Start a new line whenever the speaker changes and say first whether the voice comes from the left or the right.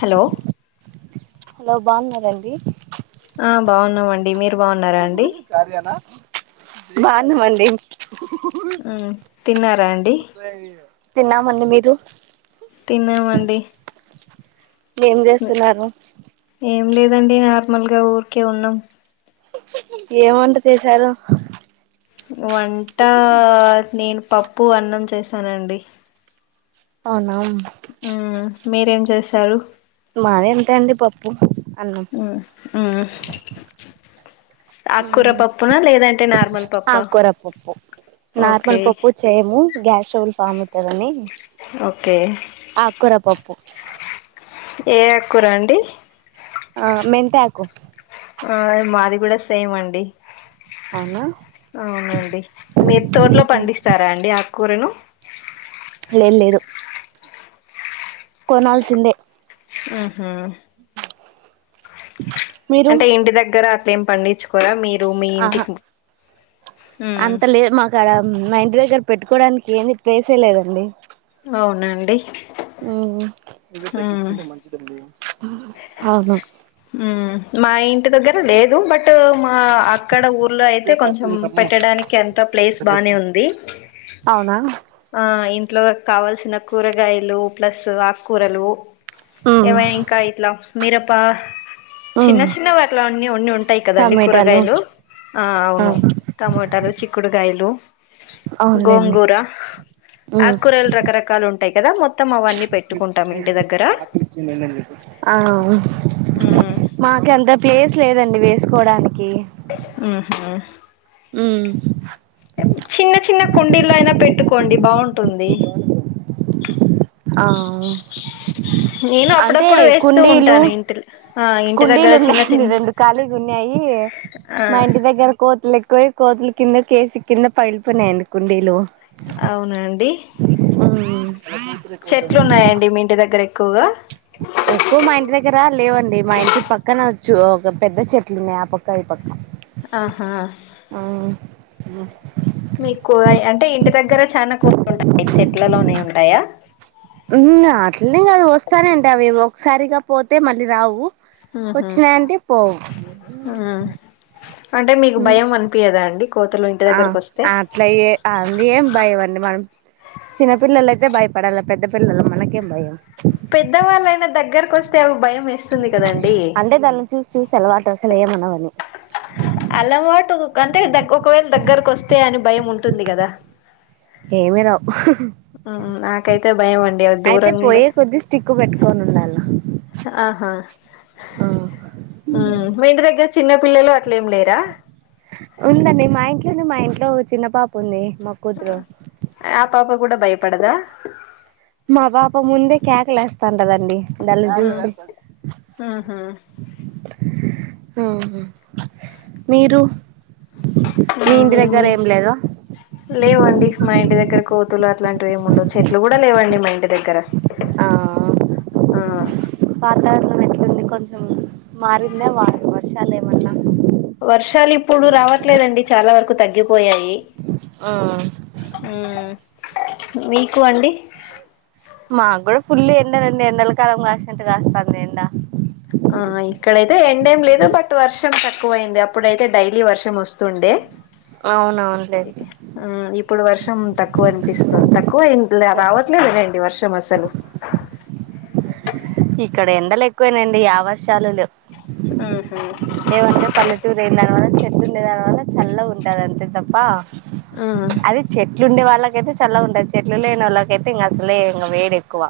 left: hollow
right: hello బాగున్నారండి
left: ఆ బాగున్నామండి మీరు బాగున్నారా అం
right: బాగున్నామండీ
left: ఉమ్ తిన్నారా అండి
right: లెయ్యి తిన్నమండీ మీరు
left: తిన్నామండి
right: ఏం చేస్తున్నారు
left: ఏం లేదండి నార్మల్ గా ఊరికే ఉన్నాం
right: ఏం వంట చేసారు
left: వంట నేను పప్పు అన్నం చేసానండి
right: అవునా
left: ఉమ్ మీరేం చేసారు
right: మాది అంతే అండి పప్పు అన్నం
left: ఉమ్ ఉహ్ అక్కూరపప్పునా లేదంటే నార్మల్ పప్పా
right: ఆకుకూర పప్పు
left: ఓకే
right: నార్మల్ పప్పు చేయము గ్యాస్ట్రబుల్ ఫామ్ అవుతదని
left: ఓకే ఏ అక్కూర అండి
right: ఆ మెంతాకు
left: ఆ మాది కూడా సేమండి
right: అవునా
left: అవునండి మీరు తోటలో పండిస్తారా అండి ఆకూరను
right: లేదు లేదు కొనాల్సిందే
left: ఉహు
right: మీరు
left: అంటే ఇంటి దగ్గర అట్లే ఏం పండించుకోరా మీరు మీ
right: ఆహా
left: ఇంటికి ఉమ్
right: అంత లే మాకు అడ మా ఇంటి దగ్గర పెట్టుకోవడానికి ఏమి ప్లేసే లేదండి
left: అవునా అండి
right: ఉహు [unintelligible] ఆహా
left: ఉమ్ మా ఇంటి దగ్గర లేదు బట్ మా ఆ అక్కడ ఊర్లో అయితే కొంచెం పెట్టడానికి అంత ప్లేస్ బానే ఉంది
right: అవునా
left: ఆ ఇంట్లో కావాల్సిన కూరగాయలు ప్లస్ ఆకుకూరలు
right: ఉమ్
left: ఎవైనా ఇంకా ఇట్లా మీరపా చిన్న
right: ఉమ్
left: చిన్న వాటిలన్ని ఉండి ఉంటాయి కదండి
right: టమాటాలు
left: కూరగాయలు ఆ అవును టమోటాలు చిక్కుడుకాయలు
right: అవునులేండి
left: గోంగూర
right: ఉమ్
left: ఆకూరల్ రకరకాలు ఉంటాయి కదా మొత్తం అవన్నీ పెట్టుకుంటాం ఇంటి దగ్గర
right: తిన్ననండి ఆ
left: మ్మ్
right: మాకేంత ప్లేస్ లేదండి వేసుకోడానికి
left: మ్ హు
right: ఉమ్
left: చిన్న చిన్న కుండీల్లో అయినా పెట్టుకోండి బావుంటుంది
right: ఆ
left: నేను
right: అంటే
left: అప్పుడప్పుడు వేస్తూ
right: కుండీలు
left: ఉంటాను ఆ ఇంటి దగ్గర
right: కుండీలు
left: చిన్న
right: ఉన్నాయండి
left: చిన్న
right: రెండు ఖాళిగా ఉన్నాయి
left: ఆ
right: మా ఇంటి దగ్గర కోతులు ఎక్కువ కోతుల కింద కేసు కింద పగిలిపోయినయండి కుండీలు
left: అవునండి
right: హ్మ్
left: చెట్లు ఉన్నాయండి మీ ఇంటి దగ్గర ఎక్కువగా
right: ఎక్కువ మా ఇంటి దగ్గర లేవండి మా ఇంటి పక్కన చు ఒక పెద్ద చెట్లున్నాయి ఆ పక్క ఈ పక్క
left: ఆహా
right: ఆ
left: మీకోయ్ అంటే ఇంటి దగ్గర చాలా కూ ఉంటాయి చెట్లలోనే ఉంటాయా
right: ఉన్న అట్లనేం కాదు వస్తానంటవేమో ఒకసారిగా పోతే మళ్ళీ రావు
left: ఉహు
right: వచ్చినాయంటే పోవు
left: ఉమ్ అంటే మీకు భయం అనిపీయదా అండి కోతులు ఇంటి
right: అ
left: దగ్గరకు వస్తే
right: అట్లా ఏ అ అండి ఏం భయం అండి మనం చిన్నపిల్లలయితే భయపడాల పెద్ద పిల్లలు మనకేం భయం
left: పెద్దవాళ్ళయినా దగ్గరకు వస్తే అది భయం వేస్
right: అంటే దాన్ని చూసి చూసి అలవాటు అసలు ఏం అనవని
left: అలవాటు అంటే ఒకవేళ దగ్గరకు వస్తే అని భయం ఉంటుంది కదా
right: ఏమి రావు
left: ఆ నాకైతే భయం అండి అ
right: అయితే
left: దూరంగా
right: పోయే కొద్ది స్టిక్ పెట్టుకొని ఉండాలా
left: ఆహా
right: ఆ
left: ఉమ్ మీ ఇంటి దగ్గర చిన్న పిల్లలు అట్లేం లేరా
right: ఉందండి మా ఇంట్లోనే మా ఇంట్లో చిన్న పాప ఉంది మా కూతురు
left: ఆ పాప కూడా భయపడదా
right: మా పాప ముందే కేకలు వేస్తా ఉంటదండి నన్ను
left: మ్మ్
right: చూసి
left: మ్మ్ హ్మ్
right: మ్ మీరు మీ
left: మ్మ్
right: ఇంటి దగ్గర
left: ఏమి
right: ఏం లేద
left: లేవండి మా ఇంటి దగ్గర కోతులు అట్లాంటివేమి ఉండవు చెట్లు కూడా లేవండి మా ఇంటి దగ్గర
right: ఆ
left: ఆ
right: వాతావరణం ఎట్లుంది కొంచెం మారిందా వా వర్షాలు ఏమన్నా
left: వర్షాలు ఇప్పుడు రావట్లేదండి చాలా వరకు తగ్గిపోయాయి
right: ఆ
left: ఉమ్ మీకు అండి
right: మాకు గూడా ఫుల్ ఎండలండి ఎండల కాలం కాసినట్టు కాస్తాంది ఎండ
left: ఆ ఇక్కడైతే ఎండేం లేదు బట్ వర్షం తక్కువైంది అప్పుడైతే డైలీ వర్షం వస్తుండే అ
right: అవునవున్లేండి
left: మ్ ఇప్పుడు వర్షం తక్కువ అనిపిస్తుంది తక్కువ అయిందిలే రావట్లేదులేండి వర్షం అసలు
right: ఇక్కడ ఎండలు ఎక్కువేనాండి యా వర్షాలులేవ్
left: ఆహ
right: ఏమంటే పల్లెటూరుదానివల్ల చెట్టు ఉండే దానివల్ల చల్ల ఉంటది అంతే తప్ప
left: ఆ
right: అది చెట్లు ఉండే వాళ్ళక అయితే చల్ల ఉంటుది చెట్లు లేని వాళ్ళకయితే ఇంక అసలే ఇంకా వేడి ఎక్కువ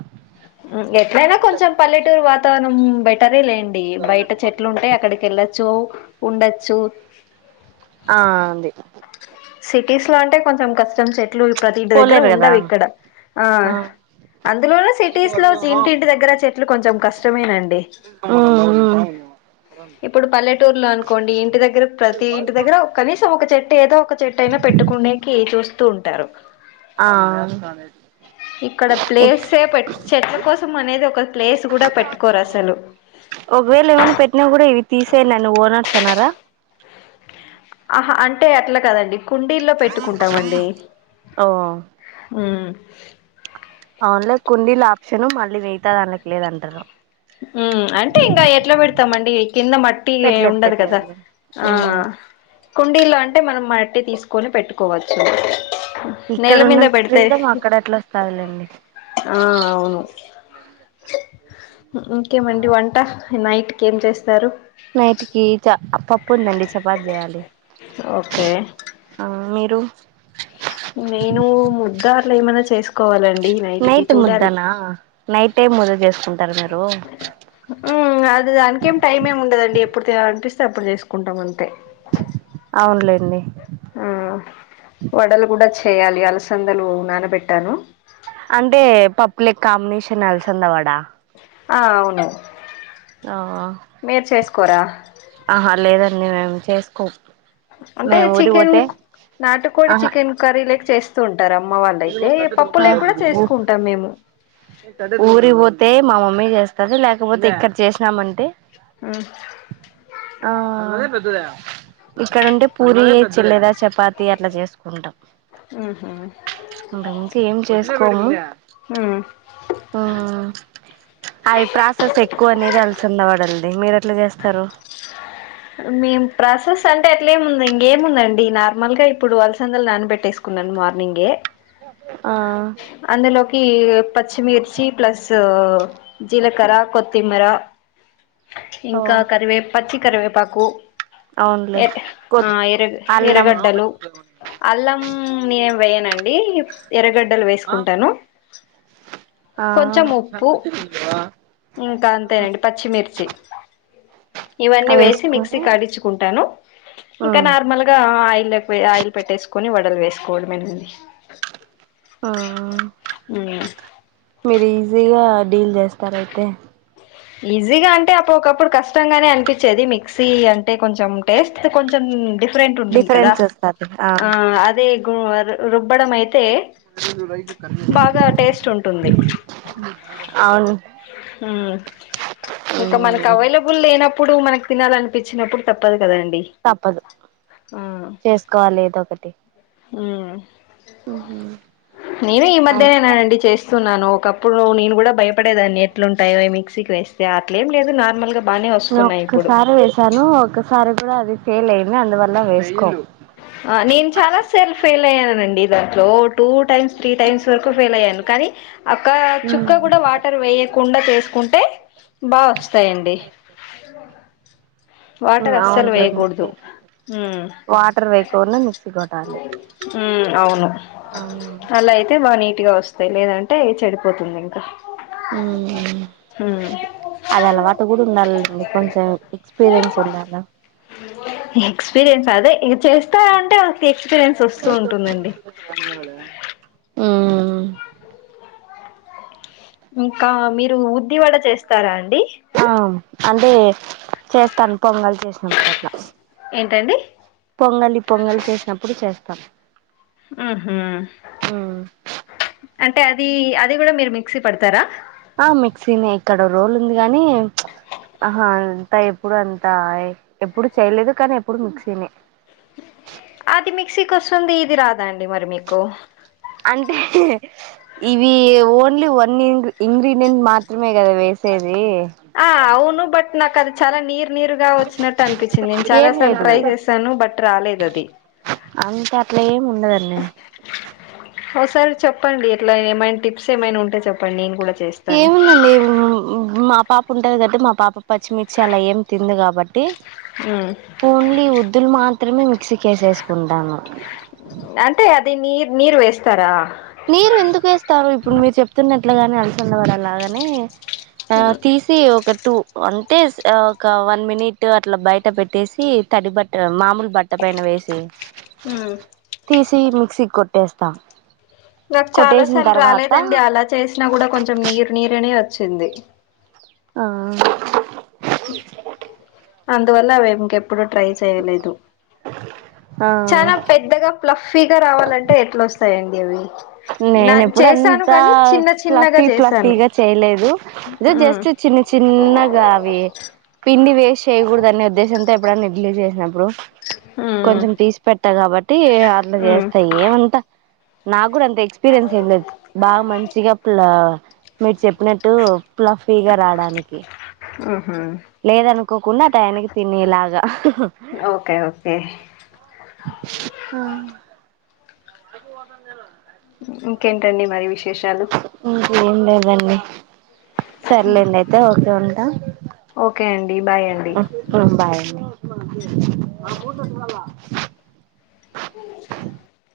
left: ఎట్లైన కొంచెం పల్లెటూరు వాతావరణం బ [unintelligible] లేండి బయట చెట్లు ఉంటాయి అక్కడికి వెళ్ళచ్చు ఉండచ్చు
right: ఆ [unintelligible]
left: సిటీస్లో అంటే కొంచెం కష్టం [unintelligible] ప్రతి ఇంటి దగ్గర
right: పోలేరు కదా
left: ఉండవు ఇక్కడ ఆ అందులోను సిటీస్ లో ఇంటింటి దగ్గర చెట్లు కొంచెం కష్టమే అండి
right: ఉమ్ ఉమ్
left: ఇప్పుడు పల్లెటూర్లో అనుకోండి ఇంటి దగ్గర ప్రతి ఇంటి దగ్గర కనీసం ఒక చెట్టు ఏదో ఒక చెట్ అయిన పెట్టుకునేకి చూస్తూ ఉంటారు
right: ఆ
left: ఇక్కడ ప్లేసే చెట్ల కోసం అనేది ఒక ప్లేస్ కూడ పెట్టుకోరు అసలు
right: ఒకవేళ ఏమైన పెట్టినా కూడా ఇవి తీసేయండిడి నువ్వు ఓనర్స్ అనారా
left: ఆహా అంటే అట్ల కదండి కుండీల్లో పెట్టుకుంటామండి
right: ఓ
left: హు
right: అవున్లే కుండీల ఆప్షను మళ్ళీ [unintelligible] దానికి లేదు అంటారు
left: ఉ అంటే ఇంగ ఎట్లా పెడతామండి కింద మ టి ఏ
right: పెట్లేదు
left: ఉండదు కదా
right: పెట్లేదు
left: ఆ
right: మ్మ్
left: కుండీల్లో అంటే మనం మట్టి తీసుకొని పెట్టుకోవచ్చు
right: ఇక్కడ
left: నేల మీద
right: ఉన్నంత
left: పెడితే
right: ఫ్రీడమ్ అక్కడ ఎట్ల వస్తాదిలేండి
left: ఆ అవును ఇంకేమండి వంట నైట్కి ఏం చేస్తారు
right: నైట్కి పప్పు ఉందండి చపాతి చేయాలి
left: ఓకే
right: ఆ మీరు
left: నేను ముద్ద అట్ల ఏమైనా చేసుకోవాలం
right: నైట్ ముద్దనా నైటే [unintelligible] చేసుకుంటారు మీరు
left: అది దానికేం టైం ఏమి ఉండదండి ఎప్పుడు అనిపిస్తే అప్పుడు చేసుకుంటాం అంతే
right: అవునులేండి
left: ఆ వడలు కూడ చేయాలి అలసందలు నానబెట్టాను
right: అంటే పప్పు లేకి కాంబినేషన్ అలసంద వడ
left: ఆ అవును
right: ఆ
left: మీరు చేసుకోరా
right: ఆహా లేదండి మేము చేసుకో
left: అంటే చికెన్ నాటుకోడి
right: ఆహా
left: చికెన్ కర్రీ లేకి చేస్తూ ఉంటారు అమ్మ వాళ్ళయితే పప్పు లేక కూడ చేసుకుంటాం మేము
right: ఊరికి పోతే మా మమ్మీ చేస్తది లేకపోతే ఇక్కడ చేసినామంటే
left: ఆ
right: ఆ ఇక్కడ ఉంటె పూరిచ్చల్లేదా చపాతి అట్లా చేసుకుంటాం
left: ఆహా
right: అంతమించి ఏం చేసుకోము
left: మ్మ్
right: అవి ప్రాసెస్ ఎక్కువ అనేది అలసింద వాడండి మీరు ఎట్లా చేస్తారు
left: మేం ప్రాసెస్ అంటే అట్లేము ఉంది ఇంకేముందండి నార్మల్ గా ఇప్పుడు ఆలసందలు నానబట్టేసుకో తీసుకున్నాను మార్నింగే
right: ఆ
left: అందులోకి పచ్చిమిర్చి ప్లస్ జీలకర్ర కొత్తిమీర
right: ఓ
left: ఇంకా కరివే పచ్చి కరివేపాకు
right: అవునులే
left: ఎర
right: కొ
left: ఆ ఎరగ
right: అల్లం
left: ఎరగడ్డలు అల్లం నేను వేయనండి ఎరగడ్డలు వేసుకుంటాను
right: ఆ
left: కొంచెం ఉప్పు ఇంకా అంతేనండి పచ్చిమిర్చి ఇవన్నీ
right: అవి
left: వేసి మిక్సీ
right: వేసుకొని
left: కడించుకుంటాను ఇంకా
right: మ్మ్
left: నార్మల్ గా ఇగ ఆయిల్ ఆయిల్ పెట్టేసుకొని వడలు వేసుకోవడం మండి
right: ఆ మీరు ఈజీగా డీల్ చేస్తారయితే
left: ఈజీగా అంటే అప్పు ఒకప్పుడు కష్టంగానే అనిపించేది మిక్సీ అంటే కొంచెం టేస్ట్ కొంచెం ఫరెంట్ ఉంటుంది కదా
right: డిఫరెన్స్ వస్తది
left: ఆ అదే రుబ్బడం అయితే బాగా టేస్ట్ ఉంటుంది
right: అవును
left: ఉ ఇంక మనకి
right: ఉమ్
left: అవైలబుల్ లేనప్పుడు మనకు తినాలనిపించినప్పుడు తప్పదు కదండి
right: తప్పదు
left: ఆ
right: చేసుకోవాలి ఏదో ఒకటి
left: ఉ నేను ఈ మధ్యనేనానండి చేసే చేస్తున్నాను ఒకప్పుడు నేను కూడా భయపడేదాన్ని ఎట్లుంటాయో మిక్సీకి వస్తే అట్లా ఏం లేదు నార్మల్ గా
right: నేను ఒక్కసారి వేసాను ఒకసారి కూడా అది ఫెయిల్ అయింది అందువల్ల వేసుకో
left: నేను చాలా సెల్ఫ్ ఫెయిల్ అయ్యానండి దాంట్లో టూ టైమ్స్ త్రీ టైమ్స్ వరకు ఫెయిల్ అయ్యాను కానీ ఓక్క చుక్క కూడా వా కానీ వేయకుండా చేసుకుంటే బాగా వస్తాయండీ
right: ఉమ్
left: వాటర్ అస్సలు వేయకూడదు
right: అవునులేండి
left: ఊ
right: వాటర్ వేకుండా మిక్సీ కొట్టాలి
left: ఉ అవును
right: అవును
left: అలా అయితే బాగా నీట్ గా వస్తుంది వస్తా లేదంటే చెడిపోతుంది ఇంకా
right: ఉ
left: ఉమ్
right: అది అలవాటు కూడా ఉండాలి అండి కొంచెం ఎక్స్పీరియన్స్ ఉండాలి
left: ఎక్స్పీరియన్స్ అదే చేస్తా ఉంటే మకి ఎక్స్పీరియన్స్ వస్తూ ఉంటుందండి
right: పని కాలేదా ఉ హు
left: ఇంకా మీరు ఇడ్లీ వడ చేస్త చేస్తారా అండి
right: ఆ అంటే చేస్తాను పొంగల్ చేసినప్పుడు అట్లా
left: ఏంటండి
right: పొంగలి పొంగలి చేసినప్పుడు చేస్తాం
left: ఉహు అంటే అది అది కూడా మీరు మిక్సీ పడతారా
right: ఆ మిక్సీనే ఇక్కడ రోల్ ఉంది గాని ఆహా అంతా ఎప్పుడు అంత ఎప్పుడు చేయలేదు కానీ ఎప్పుడు మిక్సీనే
left: అది మిక్సీకి వస్తుంది ఇది రాదా అండి మరి మీకు
right: అంటే ఇవి ఓన్లీ వన్ ఇంగ్ ఇంగ్రీడియంట్ మాత్రమే కదా వేసేది
left: ఆ అవును బట్ నాకు అది చాలా నీర్ నీరు గా వచ్చినట్టు అనిపిచ్చింది నేను చాలా
right: ఏం
left: సార్లు
right: లేదు
left: ట్రై చేశాను బట్ రాలేదు అది
right: అంతా అట్ల ఏం ఉండదండి
left: ఓసారి చెప్పండి ఎట్లా ఏమైనా టిప్స్ ఏమైనా ఉంటే చెప్పండి నేను కూడా చేస్
right: ఏముందండి [unintelligible] మా పాప ఉంటది కాట్టి మా పాప పచ్చిమిర్చి అలా ఏం తిందు కాబట్టి
left: ఊ
right: ఓన్లీ ఉద్దులు మాత్రమే మిక్సీకేసేసుకుంటాను
left: అంటే అది నీర్ నీరు వేస్తారా
right: నీరు ఎందుకు వేస్తారు ఇప్పుడు మీరు చెప్తున్నట్లుగానే అలసంద వడ లాగానే ఆ తీస్ తి ఒక టూ అంటే ఒక వన్ మినిట్ అట్లా బయట పెట్టేసి తడి బట్ట మామూలు బ ట్ట పైన వేసి
left: ఊ
right: తీసి మిక్సీ కొట్టేస్తా
left: నాకు చాలా సార్లు రాలేదండి అలా చేసినా కూడా కొంచెం నీరు నీరనే వచ్చింది
right: ఆ
left: అందువల్ల అవి ఇంకెప్పుడు ట్రై చేయలేదు
right: ఆ
left: ప్లఫీగా రావాలంటే ఎట్లొస్తాయండి అవి నా
right: నేనెప్పుడూ
left: చేశాను
right: అంతా
left: కానీ చిన్న చిన్నగా
right: ప్లఫీ
left: చేశాను
right: ప్లఫీగా చేయలేదు ఇదే
left: ఉమ్
right: జస్ట్ చిన్న చిన్నగా అవి పిండి వేస్ట్ చేయకూడదనే ఉద్దేశంతో ఎప్పుడన్నా ఇడ్లీ చేసినప్పుడు
left: ఉమ్
right: కొంచెం తీసి పెడ్తా కాబట్టి అట్ల
left: ఉమ్
right: చేస్తా ఏమంతా నాగ్గూడంత త ఎక్స్పీరియన్స్ ఏం లేదు బాగా మంచిగా అప్పుల్లా మీరు చెప్పినట్టు ప్లఫీగా రావడానికి
left: ఊహూ
right: లేదనుకోకుండా ఆ టయానికి తినేలాగా
left: ఓకే ఓకే
right: హా ఫస్ట్గా పోతదని తెల్వదా
left: ఇంకేంటండి మరి విశేషాలు
right: ఇంకేం లేదండి సర్లేండి అయితే ఓకే ఉంటా
left: ఓకే అండి బాయ్ అండి
right: ఉమ్ బాయ్ అండి